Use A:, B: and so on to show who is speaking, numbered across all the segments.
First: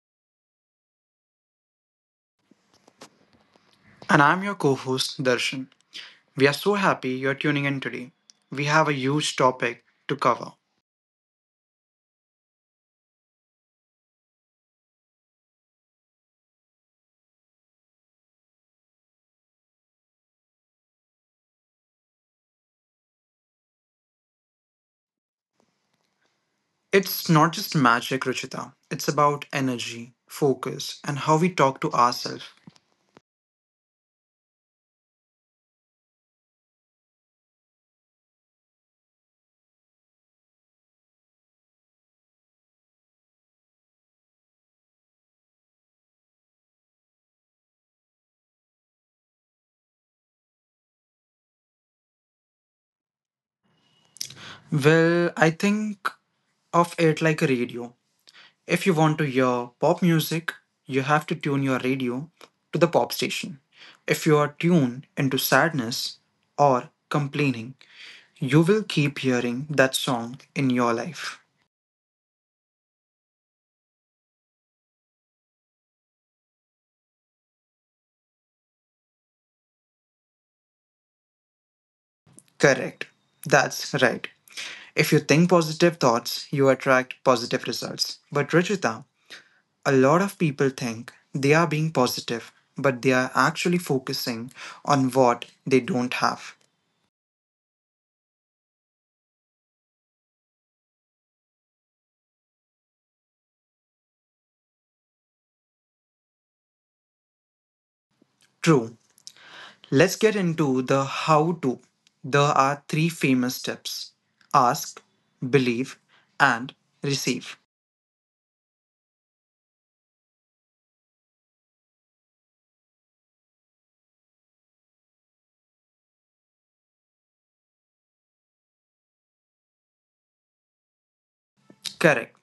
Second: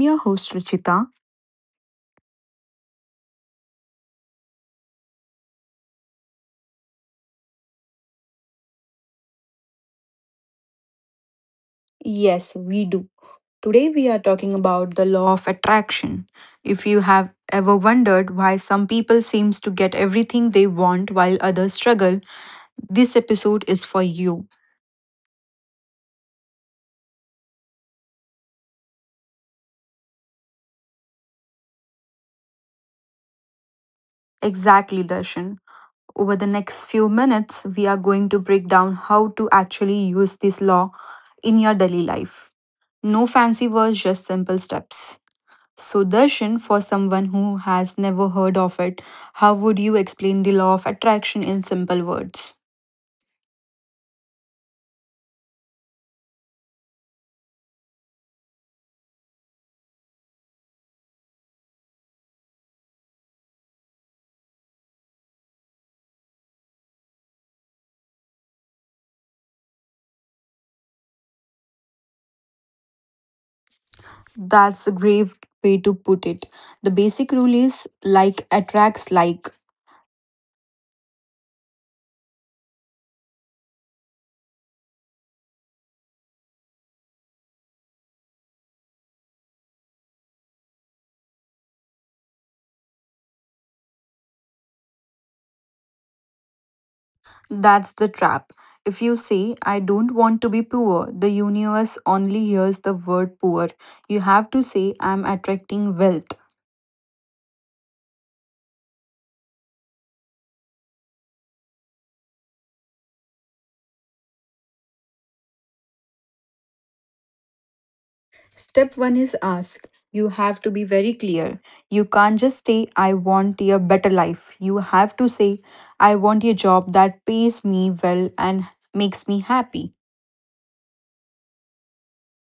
A: your host, Ruchita.
B: And I'm your co host, Darshan. We are so happy you're tuning in today. We have a huge topic to cover.
A: Yes, we do. Today, we are talking about the law of attraction. If you have ever wondered why some people seems to get everything they want while others struggle, this episode is for you.
B: It's not just magic, Ruchita, it's about energy, focus, and how we talk to ourselves.
A: Exactly, Darshan. Over the next few minutes, we are going to break down how to actually use this law in your daily life. No fancy words, just simple steps. So, Darshan, for someone who has never heard of it, how would you explain the law of attraction in simple words?
B: Well, I think of it like a radio. If you want to hear pop music, you have to tune your radio to the pop station. If you are tuned into sadness or complaining, you will keep hearing that song in your life.
A: That's a grave way to put it. The basic rule is like attracts like.
B: Correct. That's right. If you think positive thoughts, you attract positive results. But Ruchita, a lot of people think they are being positive, but they are actually focusing on what they don't have.
A: That's the trap. If you say, I don't want to be poor, the universe only hears the word poor. You have to say, I'm attracting wealth.
B: True. Let's get into the how to. There are three famous steps: ask, believe, and receive.
A: Step one is ask. You have to be very clear. You can't just say, I want a better life. You have to say, I want a job that pays me well and makes me happy.
B: Correct.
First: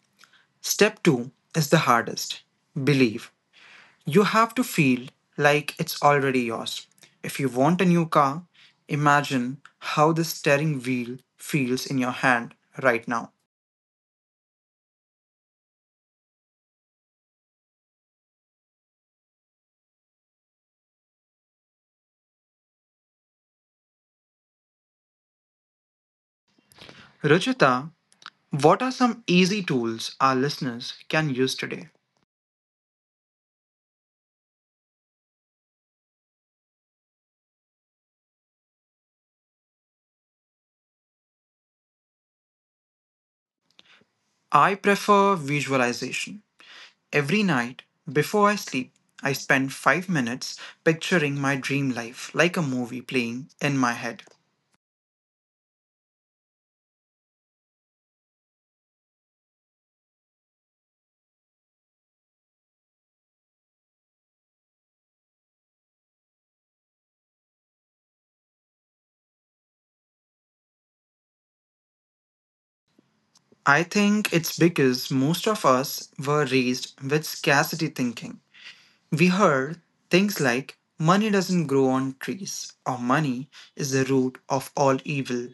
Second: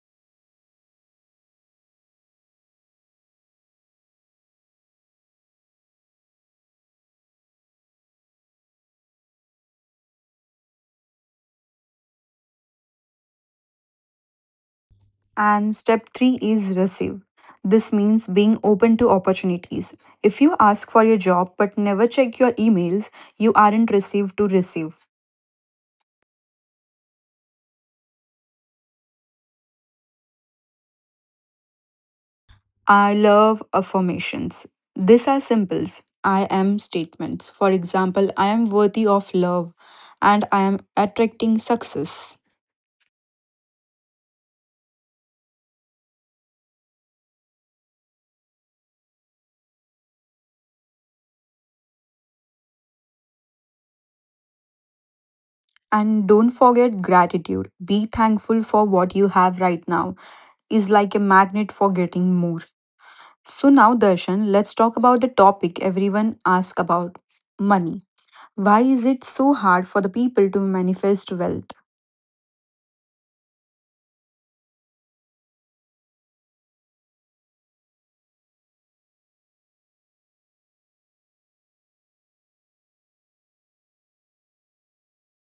B: Step two is the hardest: believe. You have to feel like it's already yours. If you want a new car, imagine how the steering wheel feels in your hand right now.
A: And step three is receive. This means being open to opportunities. If you ask for your job but never check your emails, you aren't received to receive.
B: Ruchita, what are some easy tools our listeners can use today?
A: I love affirmations. These are simples I am statements. For example, I am worthy of love and I am attracting success.
B: I prefer visualization. Every night before I sleep, I spend 5 minutes picturing my dream life like a movie playing in my head.
A: And don't forget gratitude. Be thankful for what you have right now is like a magnet for getting more. So now Darshan, let's talk about the topic everyone asks about money. Why is it so hard for the people to manifest wealth?
B: I think it's because most of us were raised with scarcity thinking. We heard things like money doesn't grow on trees or money is the root of all evil.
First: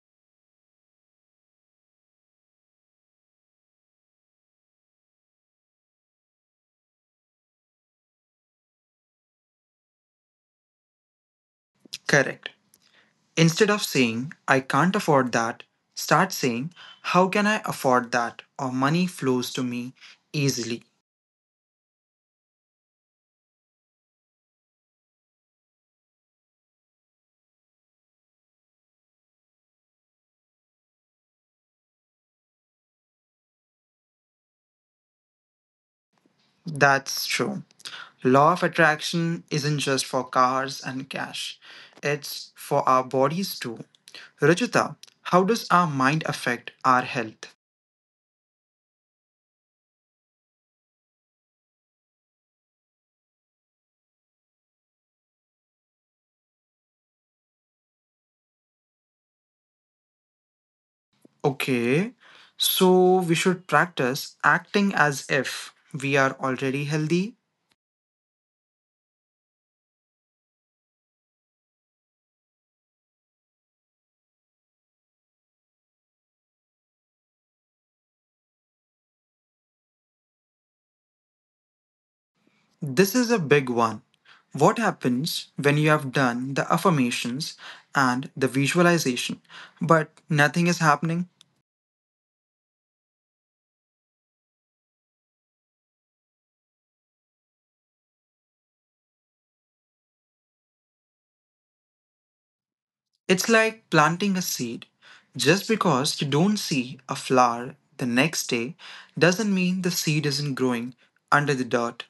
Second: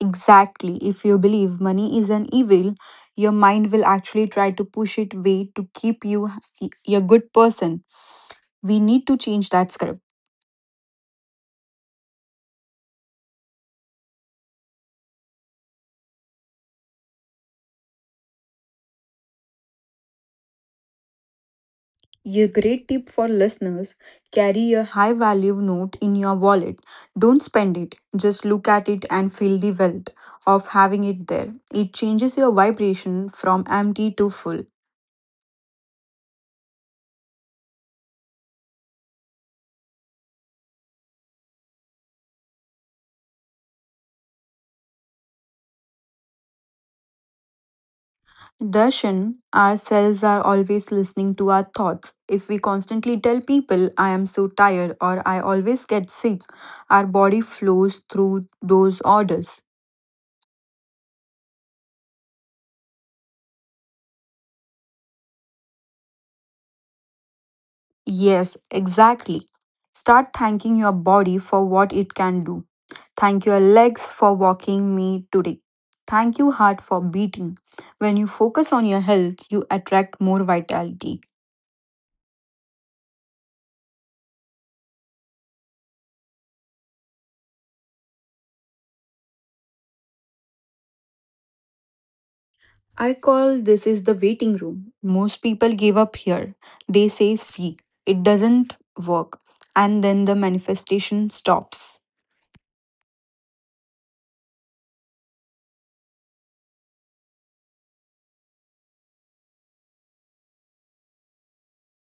A: Exactly. If you believe money is an evil, your mind will actually try to push it away to keep you h- a good person. We need to change that script.
B: Correct. Instead of saying I can't afford that, start saying how can I afford that or money flows to me easily.
A: A great tip for listeners carry a high value note in your wallet. Don't spend it, just look at it and feel the wealth of having it there. It changes your vibration from empty to full.
B: That's true. Law of attraction isn't just for cars and cash. It's for our bodies too. Rajita, how does our mind affect our health?
A: Darshan, ourselves are always listening to our thoughts. If we constantly tell people, I am so tired or I always get sick, our body flows through those orders.
B: Okay, so we should practice acting as if we are already healthy.
A: Yes, exactly. Start thanking your body for what it can do. Thank your legs for walking me today. Thank you, heart, for beating. When you focus on your health, you attract more vitality.
B: This is a big one. What happens when you have done the affirmations and the visualization, but nothing is happening?
A: I call this is the waiting room. Most people give up here. They say see, it doesn't work and then the manifestation stops.
B: It's like planting a seed. Just because you don't see a flower the next day doesn't mean the seed isn't growing under the dirt.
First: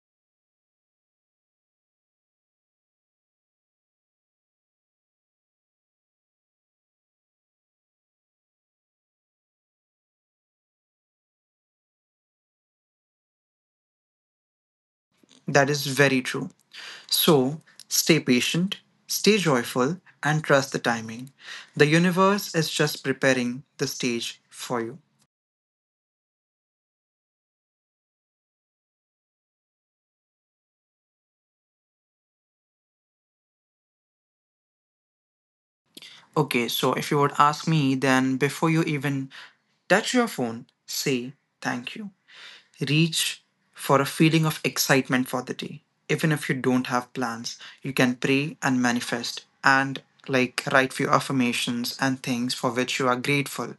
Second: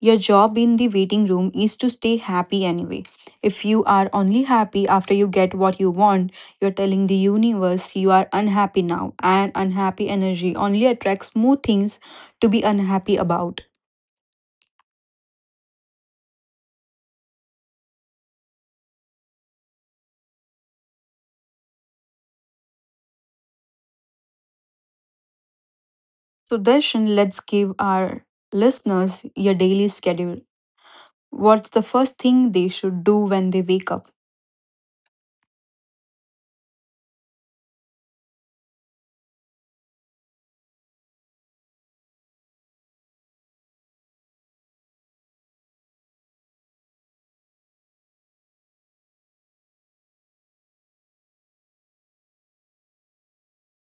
A: Your job in the waiting room is to stay happy anyway. If you are only happy after you get what you want, you're telling the universe you are unhappy now and unhappy energy only attracts more things to be unhappy about.
B: That is very true. So stay patient, stay joyful, and trust the timing. The universe is just preparing the stage for you.
A: So Darshan, let's give our listeners your daily schedule. What's the first thing they should do when they wake up?
B: Okay, so if you would ask me, then before you even touch your phone, say thank you. Reach for a feeling of excitement for the day. Even if you don't have plans, you can pray and manifest and like write few affirmations and things for which you are grateful.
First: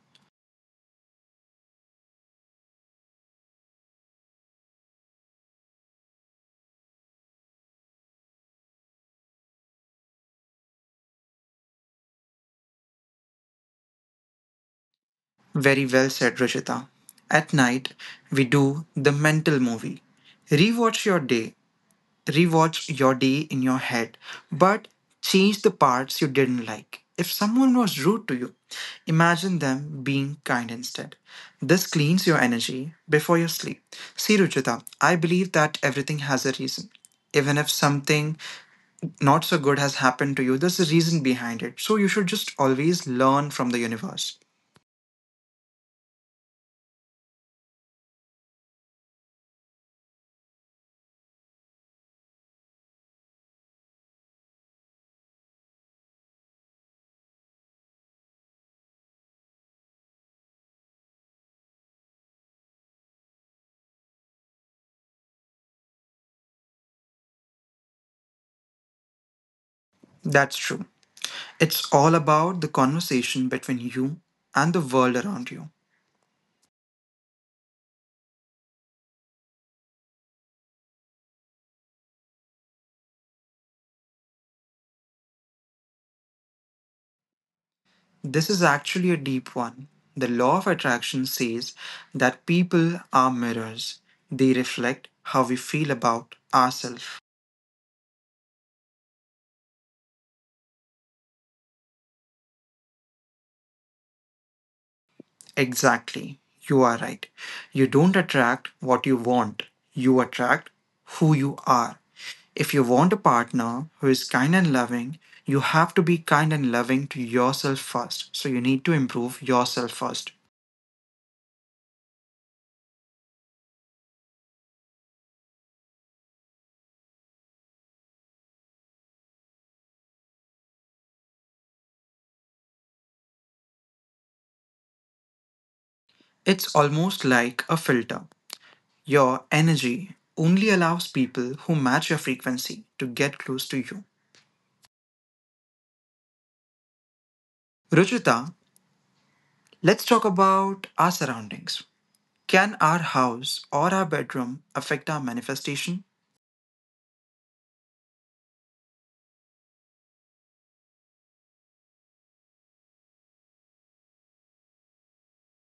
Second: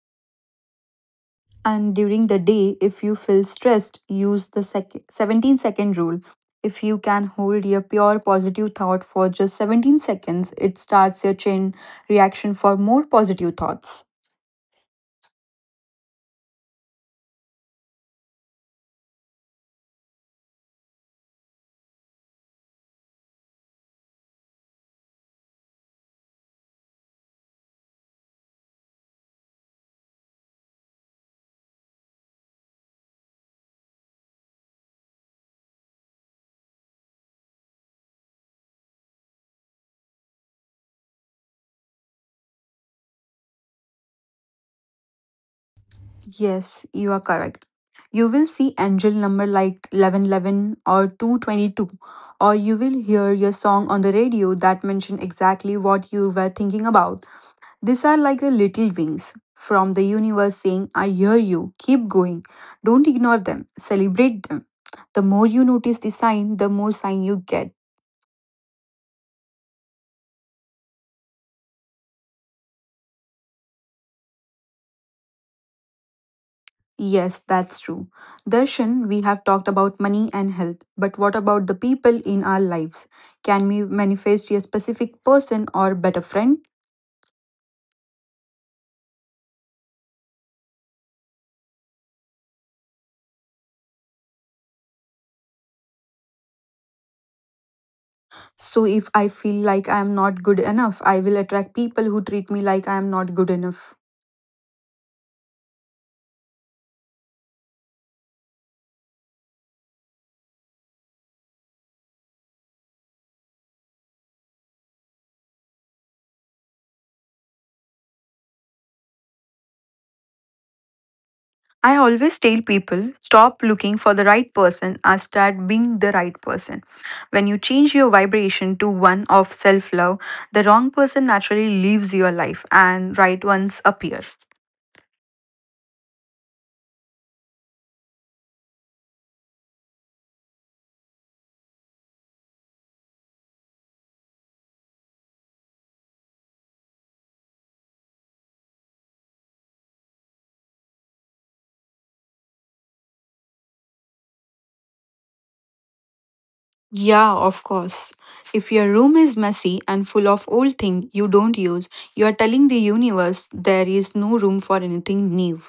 A: And during the day, if you feel stressed, use the 17-second rule. If you can hold your pure positive thought for just 17 seconds, it starts your chain reaction for more positive thoughts.
B: Very well said, Rishita. At night, we do the mental movie. Rewatch your day, Rewatch your day in your head, but change the parts you didn't like. If someone was rude to you, imagine them being kind instead. This cleans your energy before you sleep. See, Ruchita, I believe that everything has a reason. Even if something not so good has happened to you, there's a reason behind it. So you should just always learn from the universe.
A: Yes, you are correct. You will see angel number like 1111 or 222, or you will hear your song on the radio that mention exactly what you were thinking about. These are like the little wings from the universe saying, I hear you, keep going. Don't ignore them, celebrate them. The more you notice the sign, the more sign you get.
B: That's true. It's all about the conversation between you and the world around you.
A: Yes, that's true. Darshan, we have talked about money and health, but what about the people in our lives? Can we manifest a specific person or better friend?
B: This is actually a deep one. The law of attraction says that people are mirrors, they reflect how we feel about ourselves.
A: So, if I feel like I am not good enough, I will attract people who treat me like I am not good enough.
B: Exactly, you are right. You don't attract what you want, you attract who you are. If you want a partner who is kind and loving, you have to be kind and loving to yourself first. So you need to improve yourself first.
A: I always tell people stop looking for the right person and start being the right person. When you change your vibration to one of self love, the wrong person naturally leaves your life and right ones appear.
B: It's almost like a filter. Your energy only allows people who match your frequency to get close to you. Ruchita, let's talk about our surroundings. Can our house or our bedroom affect our manifestation?
A: Yeah, of course. If your room is messy and full of old things you don't use, you are telling the universe there is no room for anything new.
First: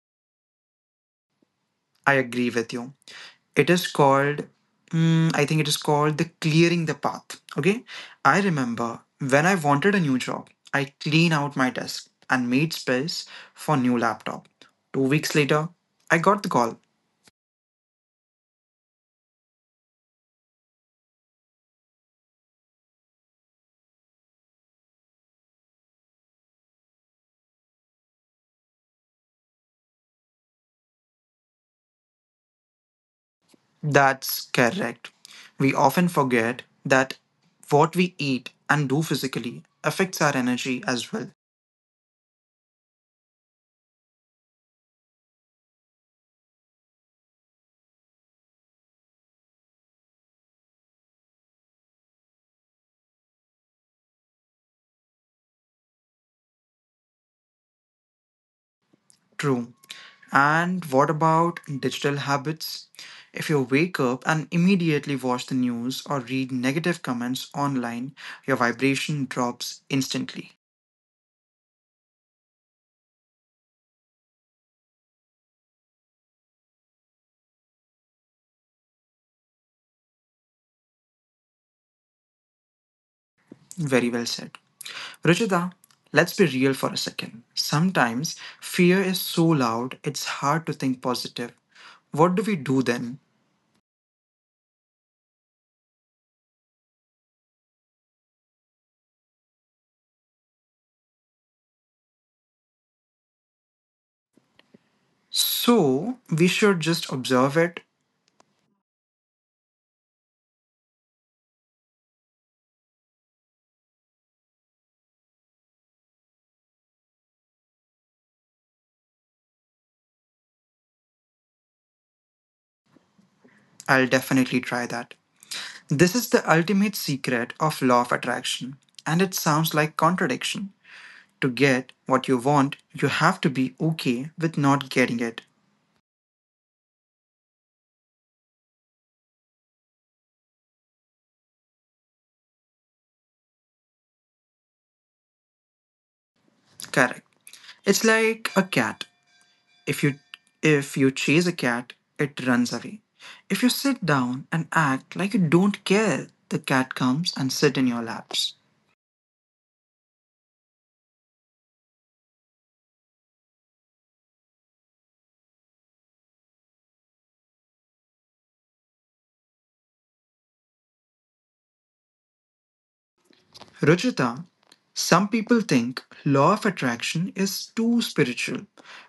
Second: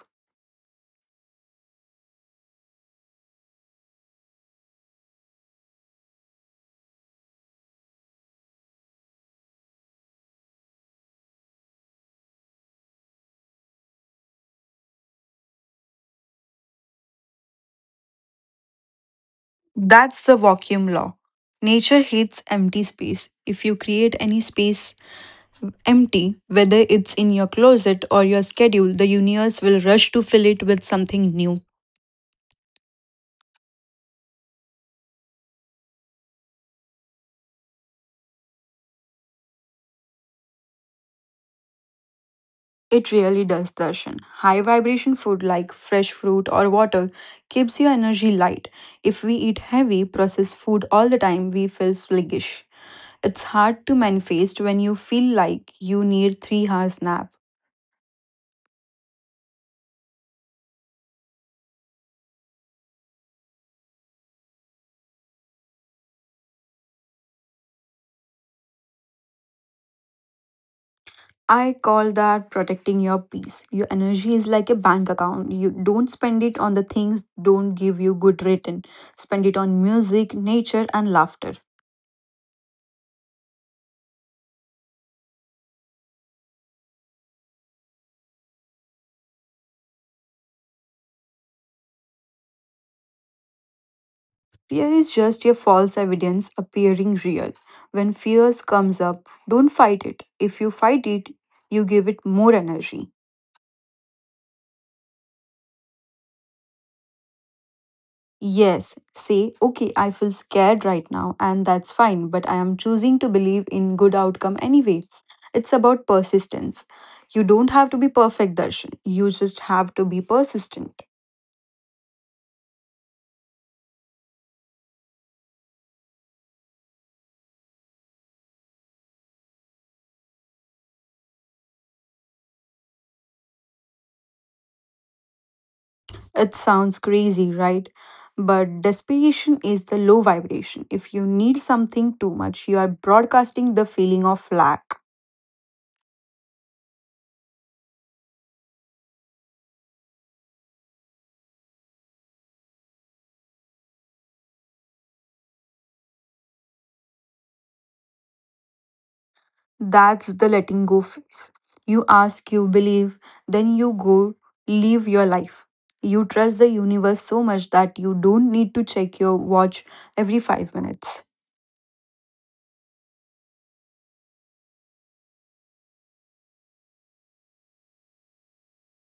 B: I agree with you. It is called, I think it is called the clearing the path. Okay. I remember when I wanted a new job, I cleaned out my desk and made space for new laptop. 2 weeks later, I got the call.
A: That's the vacuum law. Nature hates empty space. If you create any space empty, whether it's in your closet or your schedule, the universe will rush to fill it with something new.
B: That's correct. We often forget that what we eat and do physically affects our energy as well.
A: It really does, Darshan. High vibration food like fresh fruit or water keeps your energy light. If we eat heavy, processed food all the time, we feel sluggish. It's hard to manifest when you feel like you need 3 hours nap.
B: True. And what about digital habits? If you wake up and immediately watch the news or read negative comments online, your vibration drops instantly.
A: I call that protecting your peace. Your energy is like a bank account. You don't spend it on the things don't give you good return. Spend it on music, nature and laughter.
B: Very well said. Ruchita, let's be real for a second. Sometimes fear is so loud it's hard to think positive. What do we do then?
A: Fear is just a false evidence appearing real. When fears comes up, don't fight it. If you fight it, you give it more energy.
B: So we should just observe it.
A: Yes, say, okay, I feel scared right now, and that's fine, but I am choosing to believe in good outcome anyway. It's about persistence. You don't have to be perfect, Darshan. You just have to be persistent.
B: I'll definitely try that. This is the ultimate secret of law of attraction, and it sounds like contradiction. To get what you want, you have to be okay with not getting it.
A: It sounds crazy, right? But desperation is the low vibration. If you need something too much, you are broadcasting the feeling of lack.
B: Correct. It's like a cat. If you if you chase a cat, it runs away. If you sit down and act like you don't care, the cat comes and sit in your laps.
A: That's the letting go phase. You ask, you believe, then you go live your life. You trust the universe so much that you don't need to check your watch every 5 minutes.
B: Ruchita, some people think law of attraction is too spiritual,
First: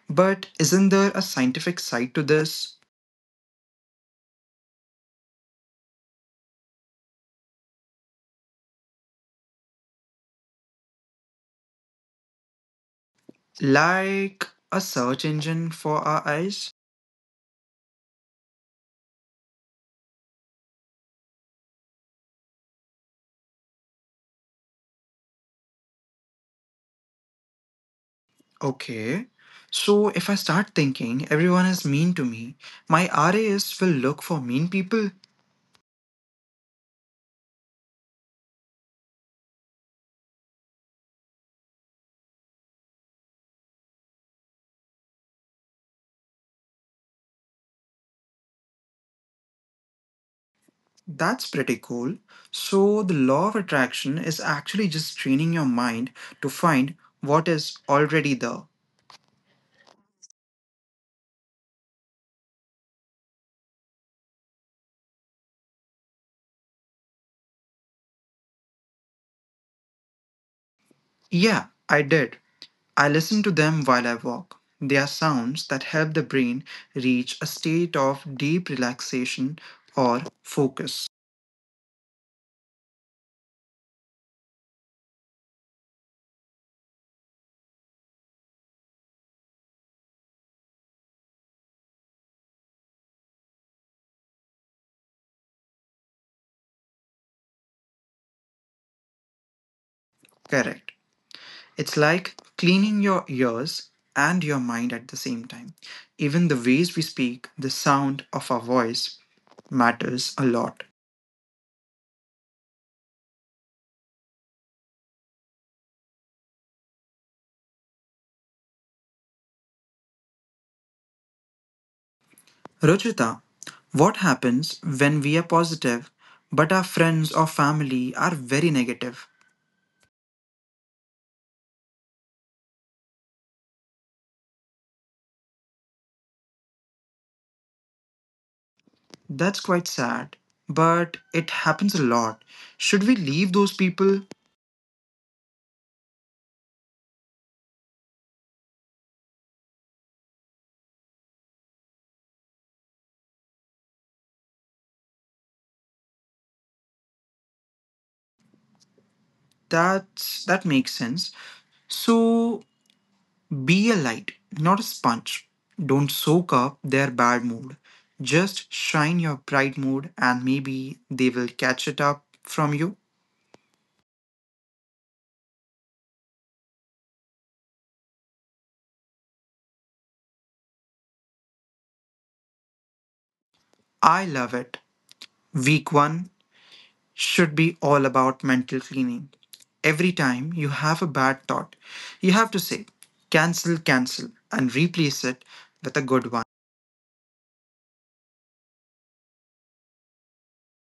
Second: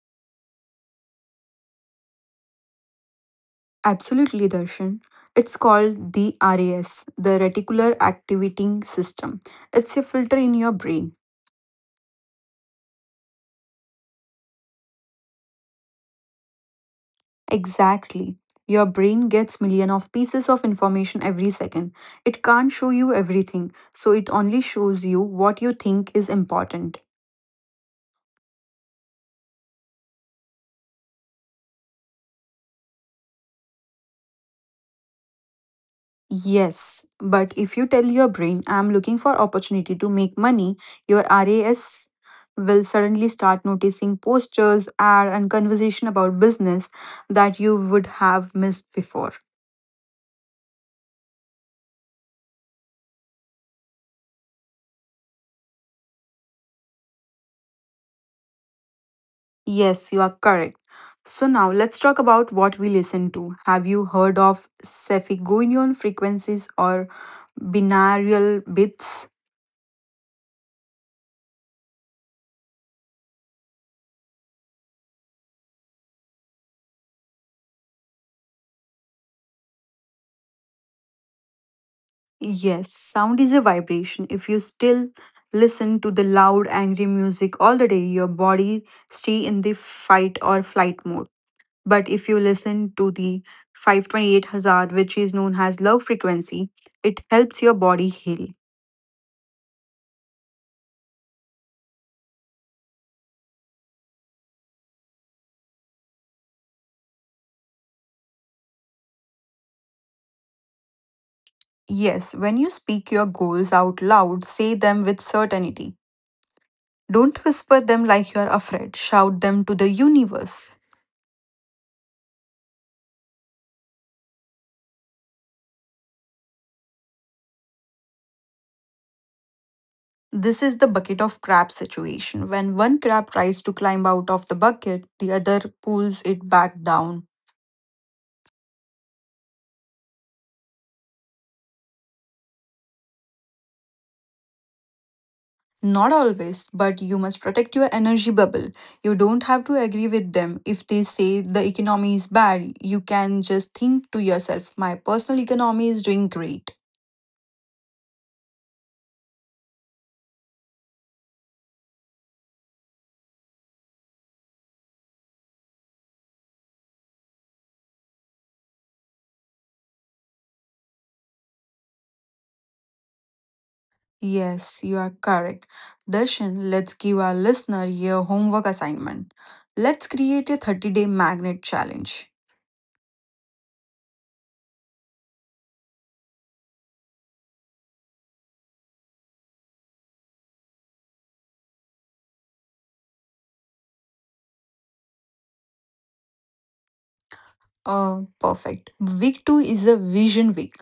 B: but isn't there a scientific side to this?
A: Absolutely, Darshan. It's called the RAS, the reticular activating system. It's a filter in your brain.
B: Like a search engine for our eyes?
A: Exactly. Your brain gets million of pieces of information every second. It can't show you everything, so it only shows you what you think is important.
B: Okay. So if I start thinking everyone is mean to me, my RAS will look for mean people.
A: Yes, but if you tell your brain, I'm looking for opportunity to make money, your RAS will suddenly start noticing posters, ad, and conversation about business that you would have missed before.
B: That's pretty cool. So the law of attraction is actually just training your mind to find what is already there.
A: Yes, you are correct. So now let's talk about what we listen to. Have you heard of Cephagonian frequencies or binaural beats?
B: Yeah, I did. I listen to them while I walk. They are sounds that help the brain reach a state of deep relaxation or focus.
A: Yes, sound is a vibration. If you still listen to the loud, angry music all the day, your body stay in the fight or flight mode. But if you listen to the 528 hazard, which is known as love frequency, it helps your body heal.
B: Correct. It's like cleaning your ears and your mind at the same time. Even the ways we speak, the sound of our voice matters a lot.
A: Yes, when you speak your goals out loud, say them with certainty. Don't whisper them like you're afraid. Shout them to the universe.
B: Ruchita, what happens when we are positive but our friends or family are very negative?
A: This is the bucket of crab situation. When one crab tries to climb out of the bucket, the other pulls it back down.
B: That's quite sad, but it happens a lot. Should we leave those people?
A: Not always, but you must protect your energy bubble. You don't have to agree with them. If they say the economy is bad, you can just think to yourself, my personal economy is doing great.
B: That makes sense. So be a light, not a sponge. Don't soak up their bad mood. Just shine your bright mood and maybe they will catch it up from you.
A: Yes, you are correct. Darshan, let's give our listener your homework assignment. Let's create a 30-day magnet challenge.
B: I love it. Week 1 should be all about mental cleaning. Every time you have a bad thought, you have to say cancel, cancel and replace it with a good one.
A: Oh, perfect. Week 2 is a vision week.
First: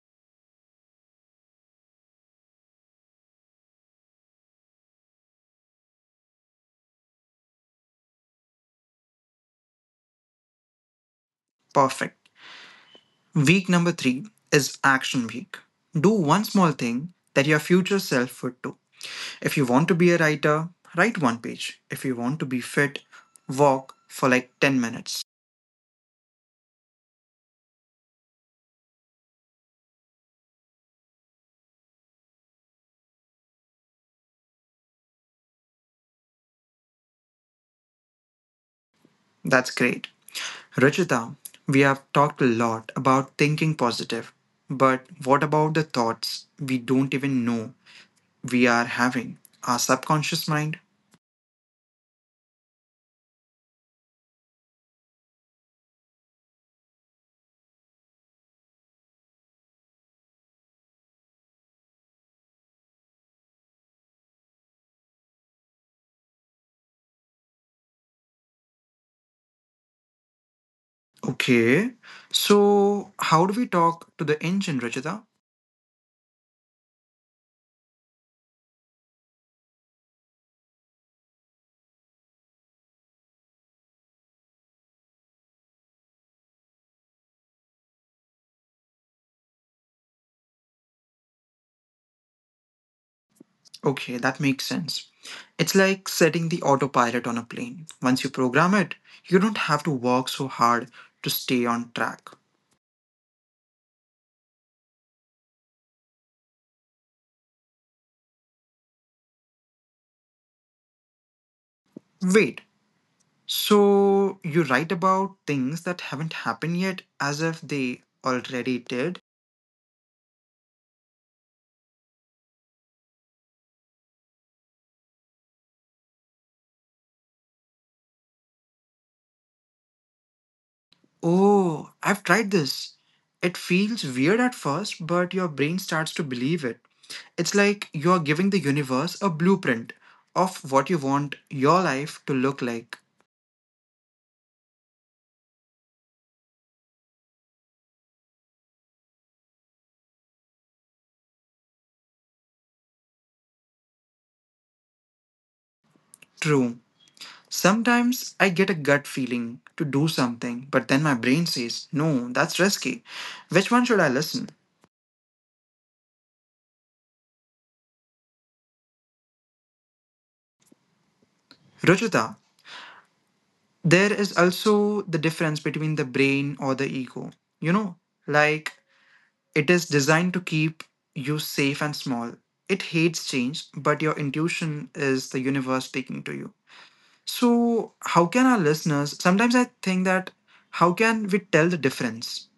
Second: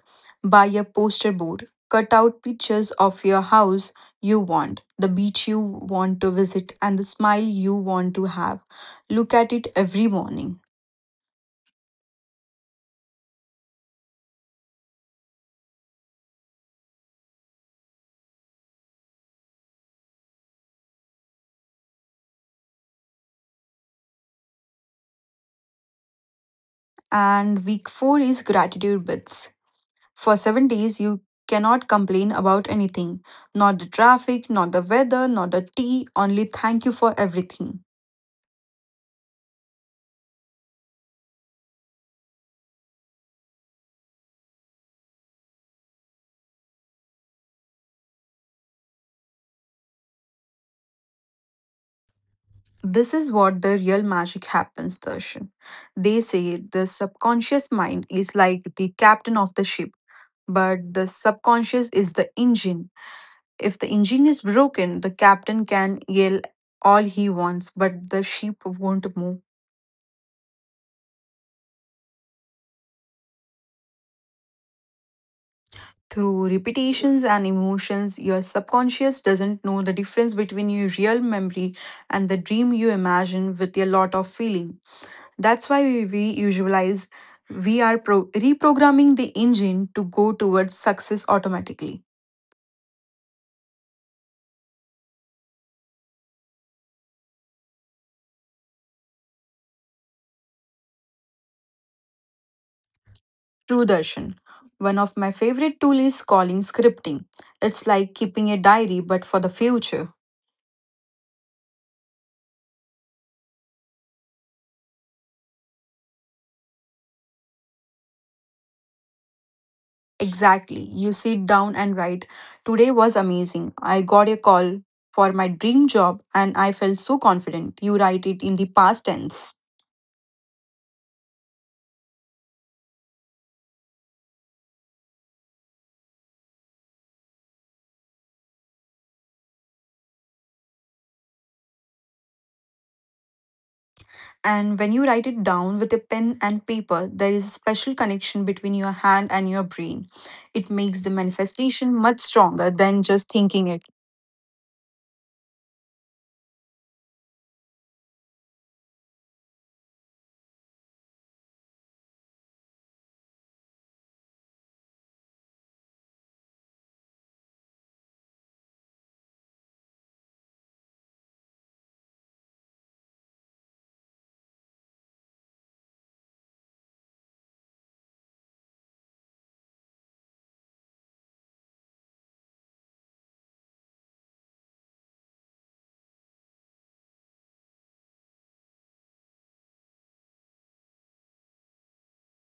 A: Buy a poster board. Cut out pictures of your house you want, the beach you want to visit, and the smile you want to have. Look at it every morning.
B: Perfect. Week number three is action week. Do one small thing that your future self would do. If you want to be a writer, write one page. If you want to be fit, walk for like 10 minutes.
A: And week 4 is gratitude bits. For 7 days, you cannot complain about anything not the traffic, not the weather, not the tea, only thank you for everything.
B: That's great. Ruchita, we have talked a lot about thinking positive, but what about the thoughts we don't even know we are having? Our subconscious mind?
A: This is what the real magic happens, Darshan. They say the subconscious mind is like the captain of the ship, but the subconscious is the engine. If the engine is broken, the captain can yell all he wants, but the ship won't move.
B: Okay, so how do we talk to the engine, Ruchita?
A: Through repetitions and emotions, your subconscious doesn't know the difference between your real memory and the dream you imagine with a lot of feeling. That's why we visualize we are reprogramming the engine to go towards success automatically.
B: Okay, that makes sense. It's like setting the autopilot on a plane. Once you program it, you don't have to work so hard to stay on track.
A: True Darshan. One of my favorite tools is calling scripting. It's like keeping a diary but for the future.
B: Wait, so you write about things that haven't happened yet as if they already did?
A: Exactly. You sit down and write, today was amazing. I got a call for my dream job and I felt so confident. You write it in the past tense.
B: Oh, I've tried this. It feels weird at first, but your brain starts to believe it. It's like you're giving the universe a blueprint of what you want your life to look like.
A: And when you write it down with a pen and paper, there is a special connection between your hand and your brain. It makes the manifestation much stronger than just thinking it.
B: True. Sometimes I get a gut feeling to do something, but then my brain says, no, that's risky. Which one should I listen? Ruchita, there is also the difference between the brain or the ego. You know, like it is designed to keep you safe and small. It hates change, but your intuition is the universe speaking to you. So, how can our listeners sometimes I think that how can we tell the difference?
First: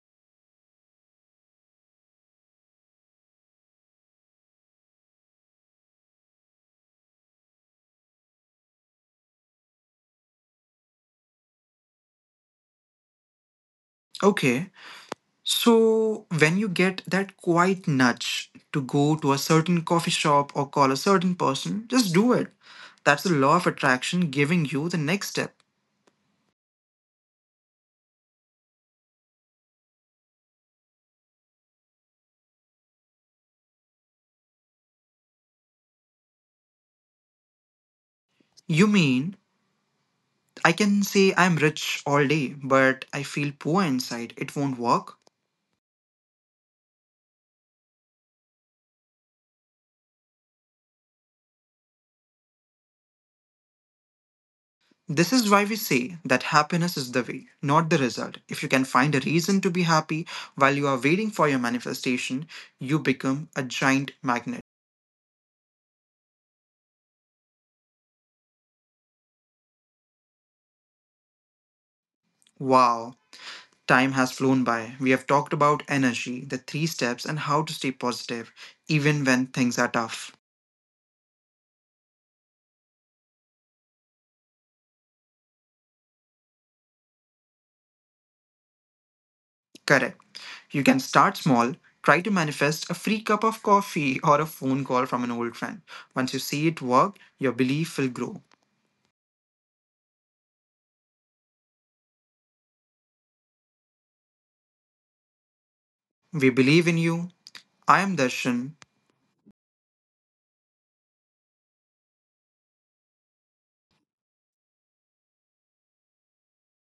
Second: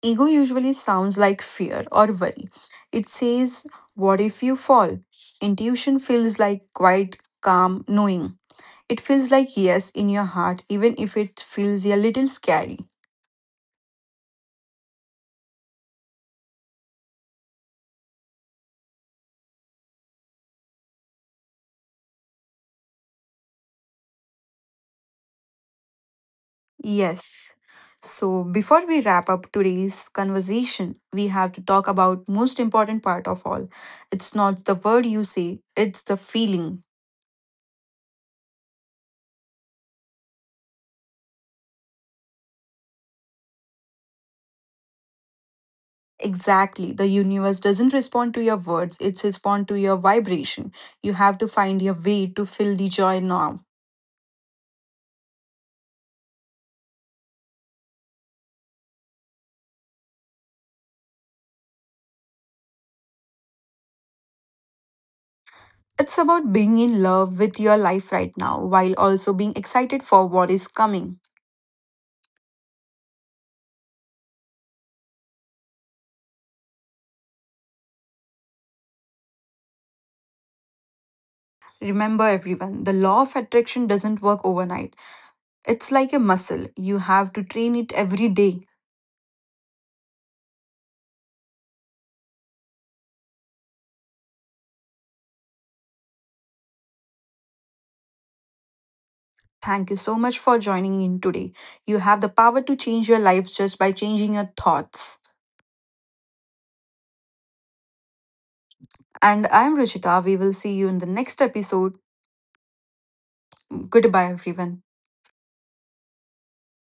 A: Ego usually sounds like fear or worry. It says, what if you fall? Intuition feels like quiet, calm knowing. It feels like yes in your heart, even if it feels a little scary.
B: Okay, so, when you get that quiet nudge to go to a certain coffee shop or call a certain person, just do it. That's the law of attraction giving you the next step.
A: Yes. So before we wrap up today's conversation, we have to talk about most important part of all. It's not the word you say, it's the feeling.
B: You mean, I can say I'm rich all day, but I feel poor inside. It won't work.
A: Exactly. The universe doesn't respond to your words, it's respond to your vibration. You have to find your way to feel the joy now.
B: This is why we say that happiness is the way, not the result. If you can find a reason to be happy while you are waiting for your manifestation, you become a giant magnet.
A: It's about being in love with your life right now while also being excited for what is coming.
B: Wow. Time has flown by. We have talked about energy, the three steps, and how to stay positive even when things are tough.
A: Remember everyone, the law of attraction doesn't work overnight. It's like a muscle. You have to train it every day.
B: Correct. You can start small. Try to manifest a free cup of coffee or a phone call from an old friend. Once you see it work, your belief will grow.
A: Thank you so much for joining in today. You have the power to change your life just by changing your thoughts.
B: We believe in you. I am Darshan.
A: And I'm Ruchita. We will see you in the next episode. Goodbye, everyone.